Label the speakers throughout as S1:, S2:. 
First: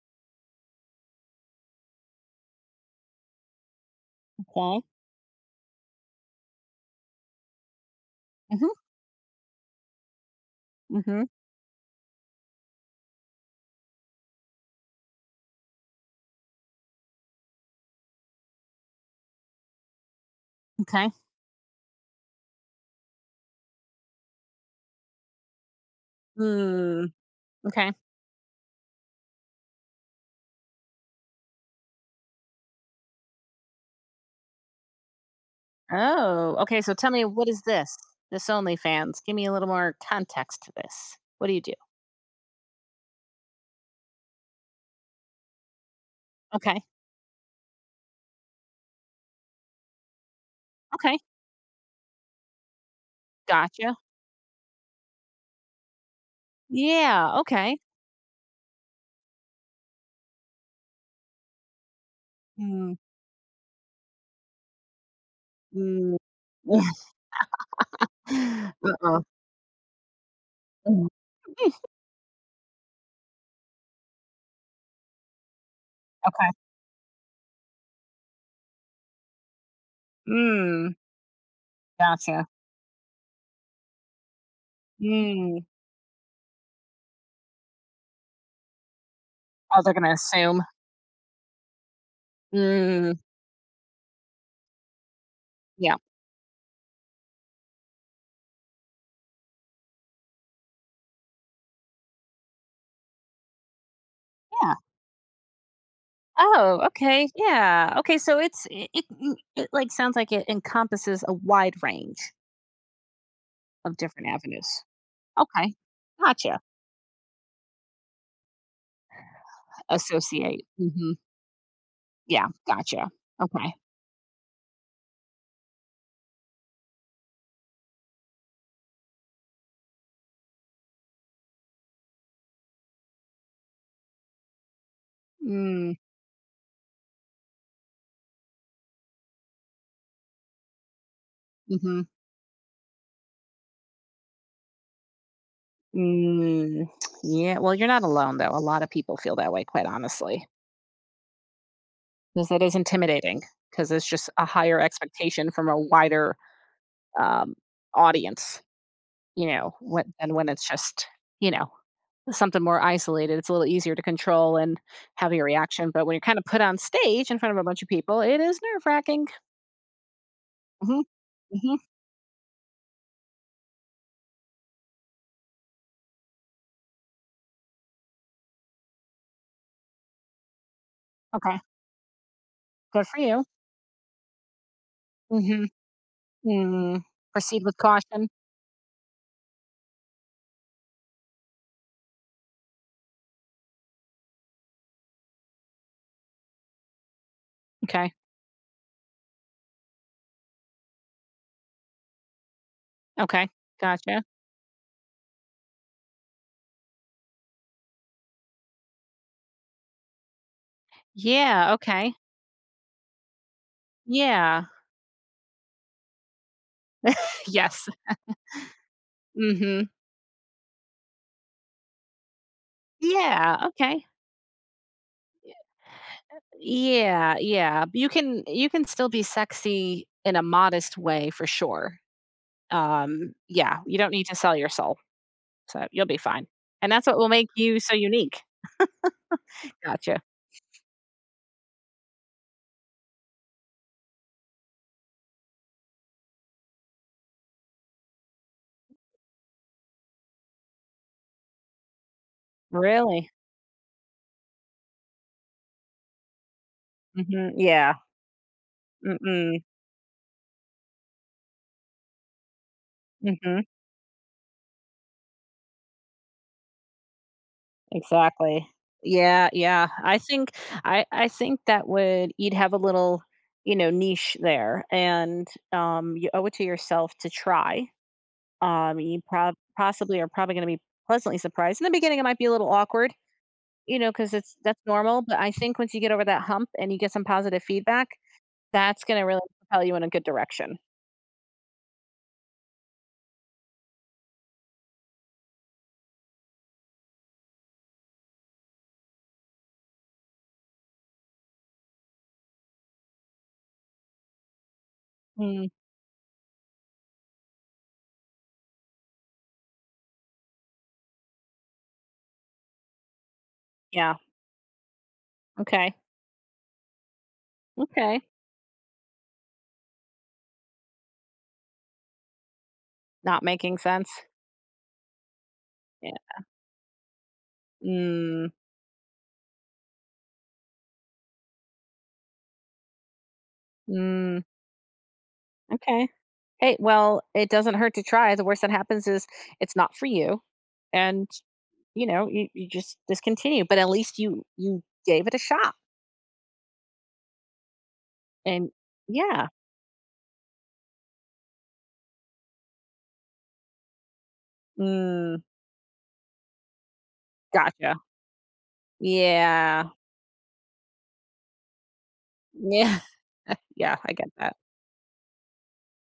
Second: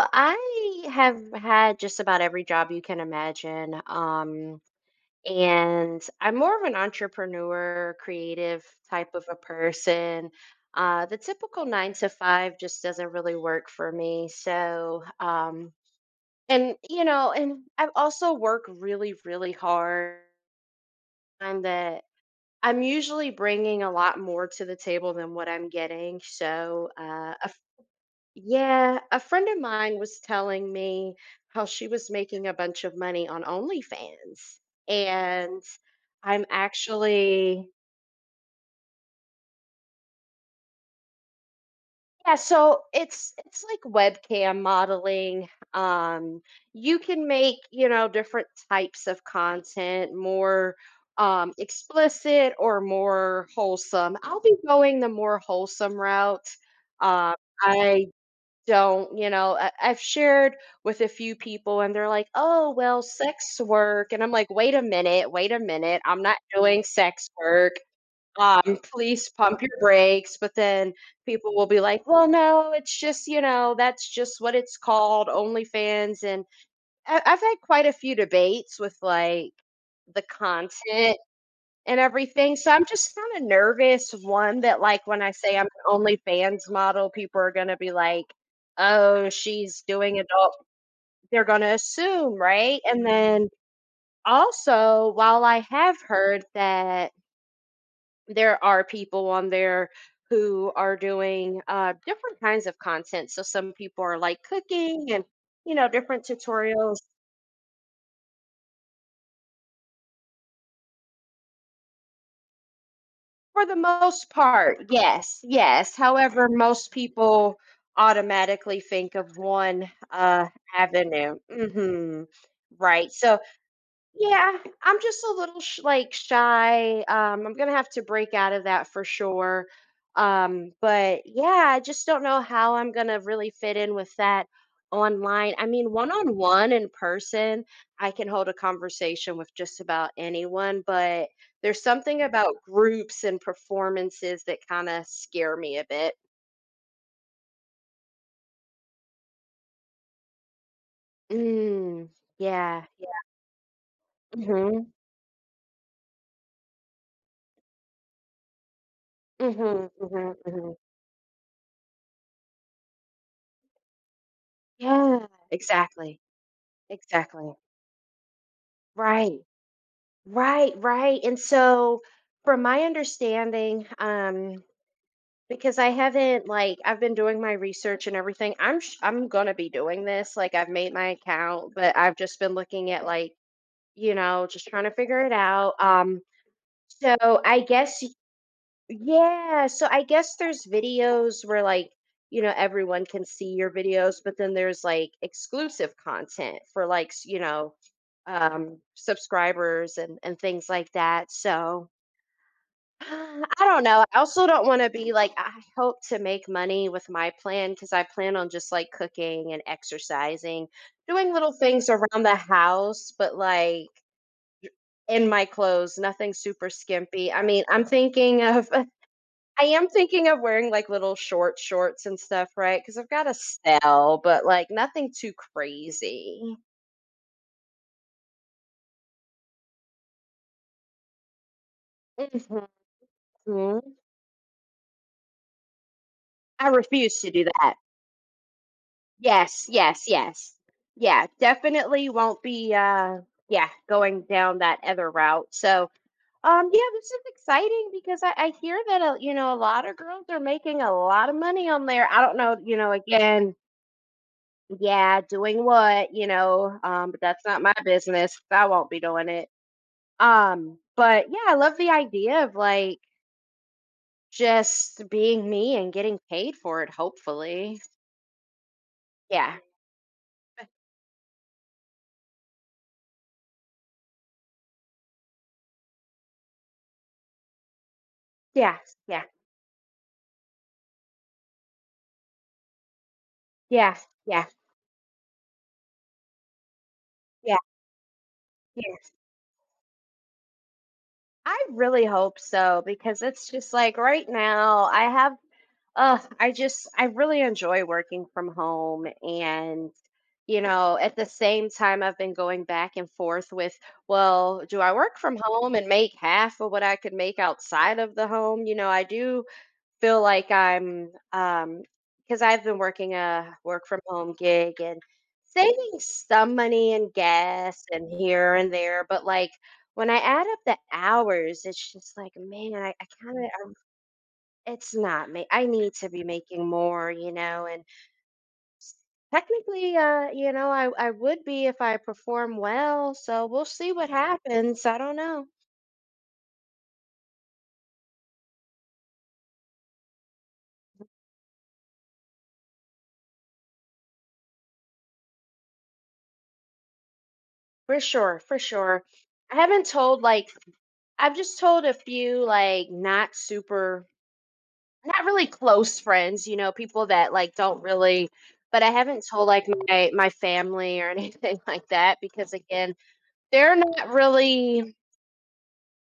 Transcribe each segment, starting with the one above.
S1: I have had just about every job you can imagine. Um,
S2: Okay.
S1: and I'm more of an entrepreneur, creative
S2: Mhm.
S1: type of a person. The
S2: Mhm.
S1: typical 9 to 5 just doesn't really work for me. And I also work really, really hard.
S2: Okay.
S1: And that I'm usually bringing a lot more to the table than what I'm getting. So,
S2: Hmm.
S1: a
S2: Okay.
S1: yeah, a friend of mine was telling me how she was making a bunch of money on OnlyFans. And I'm
S2: Oh. Okay. So tell me, what is
S1: actually
S2: this? This OnlyFans. Give me a little more context to this. What do you do?
S1: yeah, so it's like webcam modeling. Um
S2: Okay.
S1: you can make, different types of content, more
S2: Okay.
S1: explicit or more
S2: Gotcha.
S1: wholesome. I'll be going the more wholesome route. Um
S2: Yeah. Okay.
S1: I don't, I've shared with a few people and they're like, oh,
S2: Mm.
S1: well, sex work. And I'm like, wait a minute, wait a minute.
S2: Mm.
S1: I'm not doing sex work. Um,
S2: Uh-oh.
S1: please pump your brakes. But then
S2: Mm. Mm.
S1: people will be like, well, no, it's just, that's just what it's called, OnlyFans. And
S2: Okay.
S1: I've had quite a few debates with like the
S2: Mm.
S1: content and
S2: Gotcha.
S1: everything. So I'm just kind of nervous. One, that like when I say
S2: Mm.
S1: I'm an OnlyFans model, people are going to be like, oh,
S2: Oh,
S1: she's
S2: they're gonna
S1: doing adult.
S2: assume.
S1: They're going to assume, right? And
S2: Mm.
S1: then also, while I have
S2: Yeah.
S1: heard that there are people on there who are doing different kinds of content. So some people are like
S2: Yeah.
S1: cooking and, different
S2: Oh,
S1: tutorials.
S2: okay. Yeah. Okay. So it like sounds like it encompasses a wide range
S1: For the
S2: of different
S1: most
S2: avenues.
S1: part, yes,
S2: Okay.
S1: yes. However,
S2: Gotcha.
S1: most people automatically think of one
S2: Associate. Mhm.
S1: avenue. Mhm.
S2: Yeah, gotcha.
S1: Right. So
S2: Okay.
S1: yeah, I'm just a little shy, I'm gonna have to break out of that for sure, but, yeah, I just don't know how I'm gonna really fit in with that online. I mean,
S2: Mm,
S1: one-on-one in person, I can hold a conversation with just about anyone, but there's
S2: mhm.
S1: something about groups and performances that kinda scare me a bit.
S2: Mm, yeah, well, you're not alone, though. A lot of people feel that way, quite honestly,
S1: Mm,
S2: because it is
S1: yeah, yeah,
S2: intimidating. Because it's just a higher
S1: mhm,
S2: expectation from a wider, um, audience,
S1: mhm,
S2: when than
S1: mhm,
S2: when it's
S1: mhm.
S2: just, you know, something more isolated. It's a little easier to control and
S1: Yeah,
S2: have your reaction, but when
S1: exactly,
S2: you're kinda put on stage in front
S1: exactly,
S2: of a bunch of people, it is nerve-wracking.
S1: right. Right,
S2: Mhm,
S1: right. And
S2: mhm.
S1: so from my understanding, because I haven't like I've been doing my research and everything. I'm gonna be doing this. Like I've made my
S2: Okay.
S1: account, but I've just been looking at
S2: Good for
S1: like,
S2: you.
S1: just trying to figure it
S2: Mhm.
S1: out. Um,
S2: Mm,
S1: so I
S2: Proceed with
S1: guess y-
S2: caution.
S1: yeah, so I guess there's videos where like, everyone can see your videos, but then there's like exclusive content for you know,
S2: Okay,
S1: subscribers and things like that. So uh,
S2: okay,
S1: I don't know. I
S2: gotcha.
S1: also don't want to be like I hope to make money with my plan because I plan on just like cooking and exercising, doing little
S2: Yeah,
S1: things
S2: okay.
S1: around the house, but like
S2: Yeah.
S1: in my clothes, nothing super skimpy. I mean, I'm
S2: Yes.
S1: thinking of I
S2: Mhm.
S1: am thinking of wearing like little short shorts and stuff, right? Because I've got a
S2: Yeah, okay.
S1: sell, but like nothing too crazy.
S2: Yeah, yeah. You can still be sexy in a modest way for sure. Yeah,
S1: Mhm.
S2: you don't need to sell your soul, so you'll be fine.
S1: I
S2: And that's what
S1: refuse
S2: will
S1: to do
S2: make
S1: that.
S2: you so unique.
S1: Yes, yes,
S2: Gotcha.
S1: yes. Yeah, definitely won't be yeah, going down that other route. So, yeah, this is exciting because I hear that you know a lot of girls are making a lot of money on there. I don't know, you know,
S2: Really?
S1: again, yeah, doing what, you know, but that's
S2: Mhm.
S1: not my
S2: Yeah.
S1: business. I won't be doing it.
S2: Mm-mm.
S1: But yeah, I love the idea of like
S2: Mhm.
S1: just being me and getting paid for it hopefully.
S2: Exactly. Yeah,
S1: Yeah.
S2: yeah. I think that would you'd have a little, niche there and you owe it to yourself to try.
S1: Yeah,
S2: Um you
S1: yeah,
S2: prob- possibly are probably going to be pleasantly surprised. In the beginning it might be a little awkward,
S1: yeah,
S2: cuz
S1: yeah,
S2: it's that's normal, but I think once you get over that hump and you get some
S1: yeah,
S2: positive feedback, that's
S1: yeah.
S2: going to really propel you in a good direction.
S1: I really hope so because it's just like right now I have I really enjoy working from home and you know at the same time I've been going back and forth with well do I work from
S2: Mm,
S1: home and make half of what I could make outside of the home. You know I do feel like I'm because I've been working a work from
S2: yeah.
S1: home gig and saving
S2: Okay.
S1: some money and gas and
S2: Okay.
S1: here and there, but like when I add up the hours, it's just like, man, I kind
S2: Not
S1: of,
S2: making sense.
S1: it's not me. I need to
S2: Yeah.
S1: be making more, you know. And
S2: Mm.
S1: technically, you know, I would be if I perform well. So we'll see what
S2: Mm.
S1: happens. I don't know
S2: Okay. Hey, well, it doesn't hurt to try. The worst that happens is it's not for you, and you just discontinue. But at least you gave it a shot,
S1: for sure, for
S2: and
S1: sure.
S2: yeah,
S1: I haven't told like I've just told a few like not super not
S2: mm,
S1: really close friends, you know, people that like don't
S2: gotcha.
S1: really but I haven't told like
S2: Yeah,
S1: my family or anything like that because again,
S2: yeah,
S1: they're
S2: yeah.
S1: not
S2: I get that.
S1: really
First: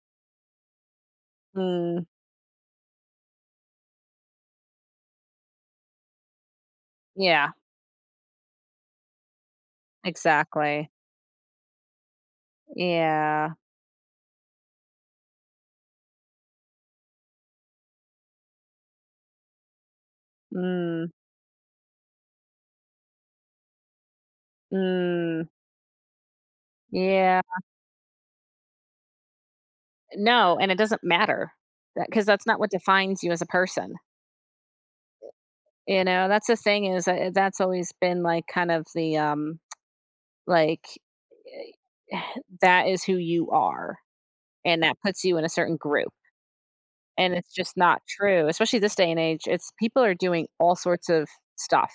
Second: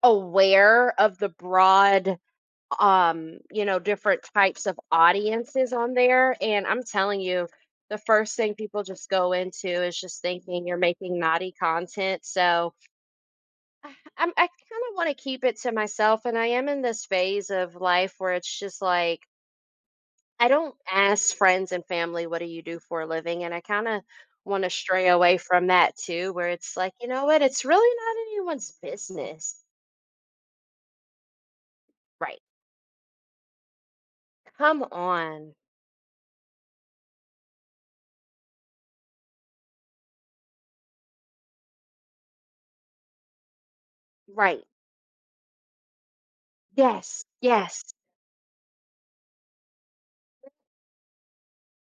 S1: aware of the
S2: Mm,
S1: broad you know, different types of audiences on there and I'm telling you
S2: yeah,
S1: the first thing people just go into is just thinking you're
S2: exactly.
S1: making naughty content. So
S2: Yeah.
S1: I- I'm, I kind of want to keep it to myself. And I am in this phase of life where it's just like, I don't
S2: Mm,
S1: ask friends and family, "What do you do for a living?" And I kinda wanna stray away
S2: mm,
S1: from that too, where it's like, you know
S2: yeah.
S1: what? It's really not anyone's business.
S2: No, and it doesn't matter because
S1: Right.
S2: that's not what defines you as a person.
S1: Come on.
S2: You know, that's the thing is that's always been like kind of the like, eh, that is who you are,
S1: Right.
S2: and that puts you in a certain group,
S1: Yes.
S2: and it's just
S1: Yes.
S2: not true, especially this day and age. It's people are doing all sorts of stuff,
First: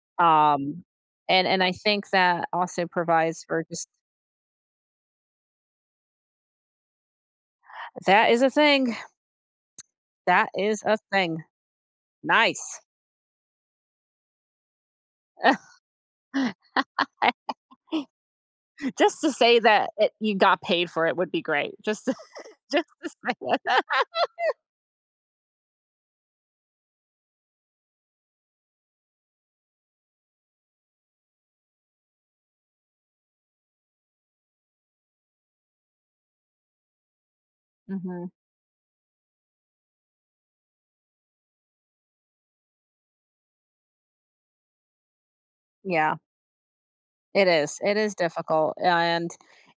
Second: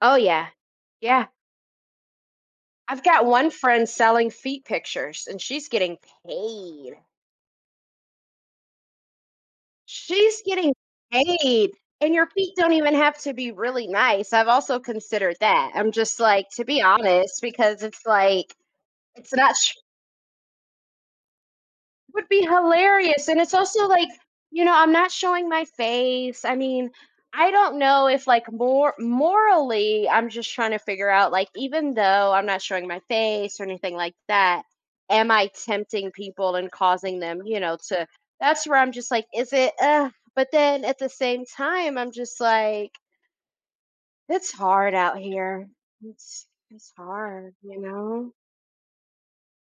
S1: Oh, yeah.
S2: um,
S1: Yeah.
S2: and I think that also
S1: I've got
S2: provides
S1: one
S2: for just.
S1: friend selling feet pictures, and she's getting paid.
S2: That is a thing.
S1: She's
S2: That
S1: getting
S2: is a thing.
S1: paid, and your feet don't
S2: Nice.
S1: even have to be really nice. I've also considered that. I'm just like, to be honest, because it's like,
S2: Just to
S1: it's not
S2: say
S1: sure
S2: that you got paid for it would be great. Just to,
S1: would be
S2: just to
S1: hilarious,
S2: say
S1: and it's
S2: it.
S1: also like, you know, I'm not showing my face. I mean, I don't know if like more morally, I'm just trying to figure out like even though I'm not showing my face or anything like that, am I tempting people and causing them, you know, to
S2: Mhm.
S1: that's where I'm just like, is it, but then at the same time I'm just like, it's hard out here.
S2: Yeah,
S1: It's it's
S2: it
S1: hard,
S2: is.
S1: you
S2: It is
S1: know?
S2: difficult, and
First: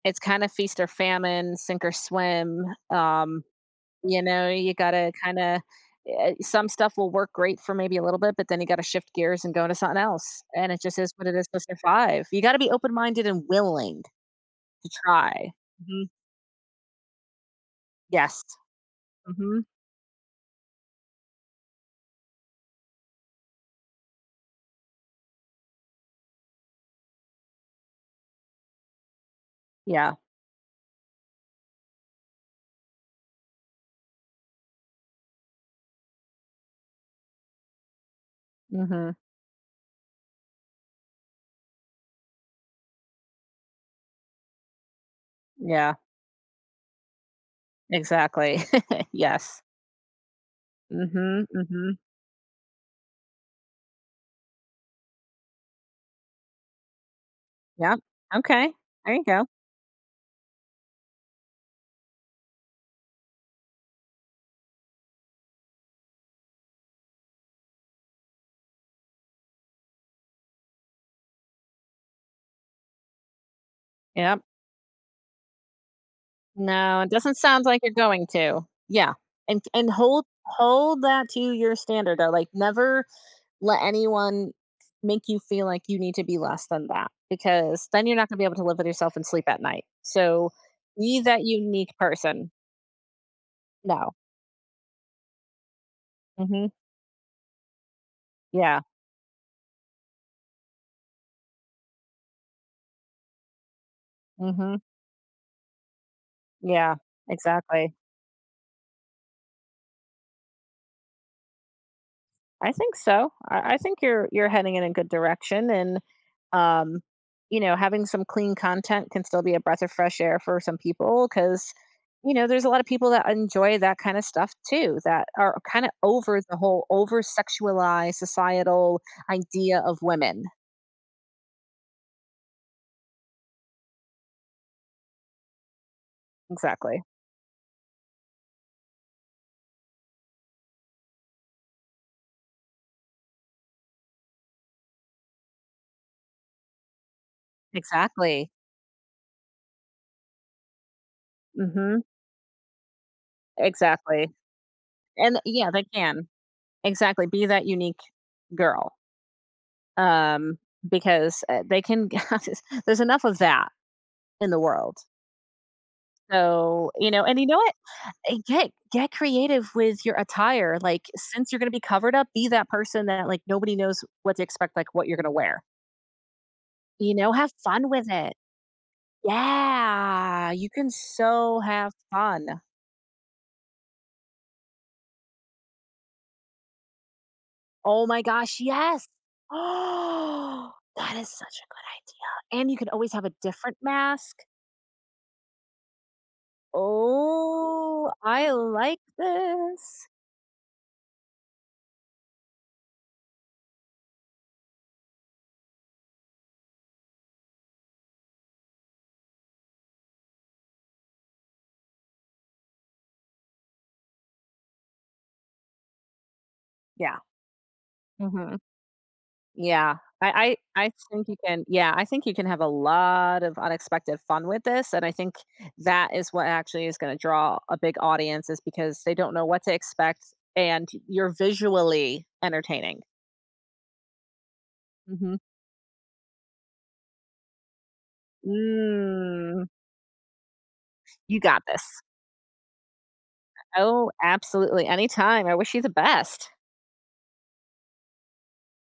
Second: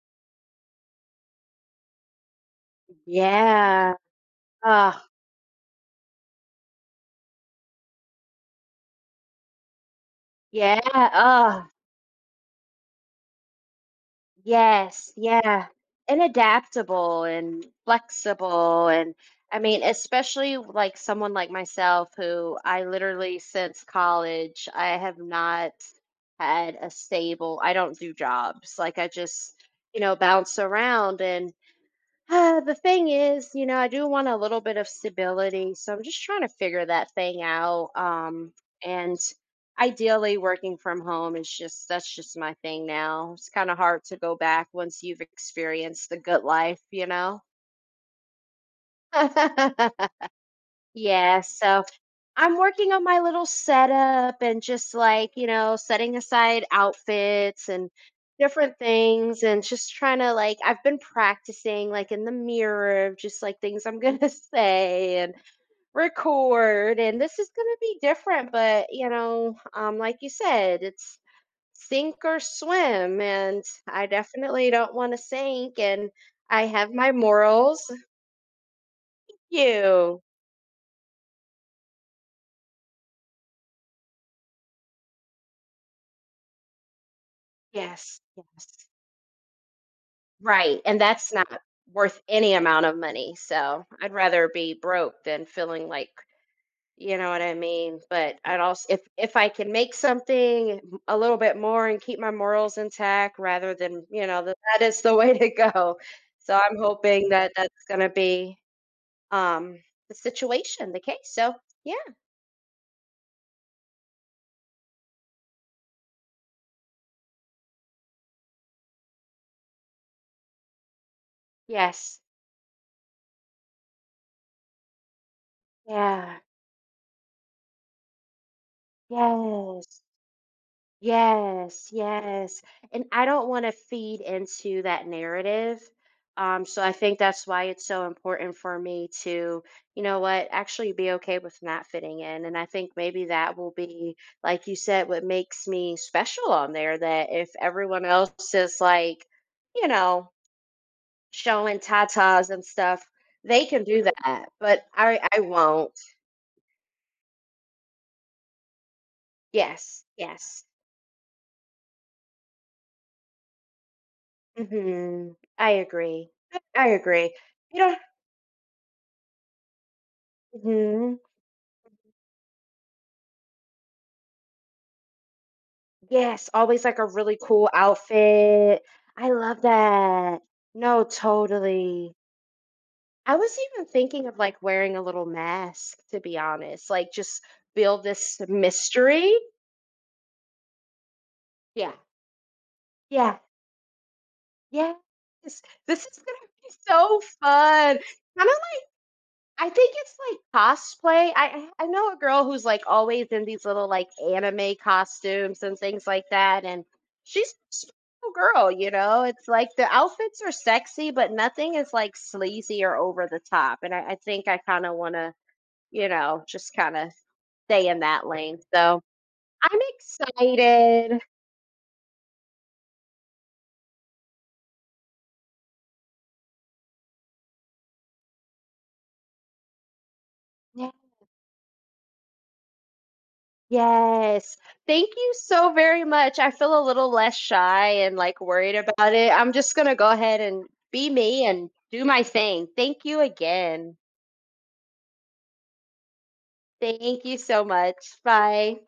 S2: it's kind of feast or famine, sink or swim,
S1: Yeah.
S2: you know, you
S1: Uh
S2: gotta kinda some stuff will work great for maybe a little bit, but then you gotta shift gears and go into something else, and
S1: yeah,
S2: it just is what it is to survive. You gotta be open-minded and willing to
S1: yes,
S2: try.
S1: yeah.
S2: Mhm.
S1: And adaptable and
S2: Yes.
S1: flexible and I
S2: Mhm.
S1: mean, especially like someone like myself who I literally since college I have not had a stable. I don't do jobs. Like I just, you
S2: Yeah.
S1: know, bounce around and the thing is, you know, I do want a little bit of stability, so I'm just trying to figure that thing out. Um,
S2: Mhm.
S1: and ideally, working from home is just that's just my thing now. It's kind of hard to go back once you've
S2: Yeah,
S1: experienced the good life, you know.
S2: exactly. Yes.
S1: yeah,
S2: Mhm,
S1: so
S2: mhm.
S1: I'm working on my little setup and just like, you know, setting aside outfits and
S2: Yep. Okay.
S1: different
S2: There you
S1: things
S2: go.
S1: and just trying to like I've been practicing like in the mirror of just like things I'm going to say and record and this is going to be different but you know, like you said, it's sink or swim and I
S2: Yep.
S1: definitely don't want to sink and I have
S2: No, it
S1: my
S2: doesn't sound like
S1: morals.
S2: you're going to. Yeah, and
S1: You.
S2: hold that to your standard though, like, never let anyone make you feel like you need to be less than that because then you're
S1: Yes.
S2: not going to be able to live with
S1: Yes.
S2: yourself and sleep at night. So
S1: Right, and
S2: be
S1: that's
S2: that
S1: not
S2: unique
S1: worth
S2: person.
S1: any amount of money, so
S2: No.
S1: I'd rather be broke than feeling like
S2: Hmm.
S1: you know what I mean? But I'd
S2: Yeah.
S1: also if I can make something a little bit more and keep my morals intact rather than, you know,
S2: Hmm.
S1: that is the way to go. So I'm
S2: Yeah.
S1: hoping that that's
S2: Exactly.
S1: gonna be, um, the situation, the case, so yeah.
S2: I think so. I think you're heading in a good direction, and um, having some clean content can still be a breath of fresh air for some people because
S1: Yes.
S2: there's a lot of people that enjoy that kind of stuff too that are kind of over
S1: Yeah.
S2: the whole over sexualized societal idea of
S1: Yes.
S2: women.
S1: Yes, yes. And I don't want to feed into that narrative. So I
S2: Exactly.
S1: think that's why it's so important for me to, you know what, actually be okay with not fitting in. And I think maybe that will be, like you said, what makes me special on there. That if everyone
S2: Exactly.
S1: else is like, you know, showing
S2: Mm-hmm.
S1: tatas and stuff, they can do
S2: Exactly.
S1: that, but
S2: And
S1: I
S2: yeah, they
S1: won't.
S2: can exactly be that unique girl.
S1: Yes,
S2: Um,
S1: yes.
S2: because they can. There's enough of that in the world.
S1: Hmm. I agree. I
S2: So,
S1: agree.
S2: and you know what?
S1: You don't.
S2: Get creative with your attire. Like
S1: Mhm.
S2: since you're going to be covered up, be that person that like nobody knows what to expect like what you're going to wear.
S1: Yes, always like a
S2: You know,
S1: really
S2: have
S1: cool
S2: fun with it.
S1: outfit. I love that.
S2: Yeah, you can
S1: No,
S2: so have
S1: totally.
S2: fun.
S1: I was even thinking of like wearing a little mask, to be honest, like just build
S2: Oh my
S1: this
S2: gosh, yes.
S1: mystery.
S2: Oh, that is such a good
S1: Yeah,
S2: idea. And you can always have a
S1: yeah,
S2: different mask.
S1: yeah. This, this is gonna be so fun.
S2: Oh,
S1: Kind
S2: I
S1: of
S2: like
S1: I think
S2: this.
S1: it's like cosplay. I know a girl who's like always in these little like anime costumes and things like that, and she's a cool girl, you know. It's like the outfits are sexy, but nothing is like sleazy or over the top. And I think I kind of want to, you know, just kind of
S2: Yeah.
S1: stay in that
S2: Hmm.
S1: lane. So I'm
S2: Yeah. I
S1: excited.
S2: think you can, yeah, I think you can have a lot of unexpected fun with this, and I think that is what actually is gonna draw a big audience is because they don't know what to expect, and you're visually entertaining.
S1: Yes. Thank you
S2: Mhm.
S1: so very much. I feel a little less shy and like worried about it. I'm
S2: Mm.
S1: just going to go ahead and be
S2: You
S1: me
S2: got
S1: and
S2: this.
S1: do my thing. Thank you again.
S2: Oh, absolutely, anytime, I wish you the best.
S1: Thank you so much. Bye.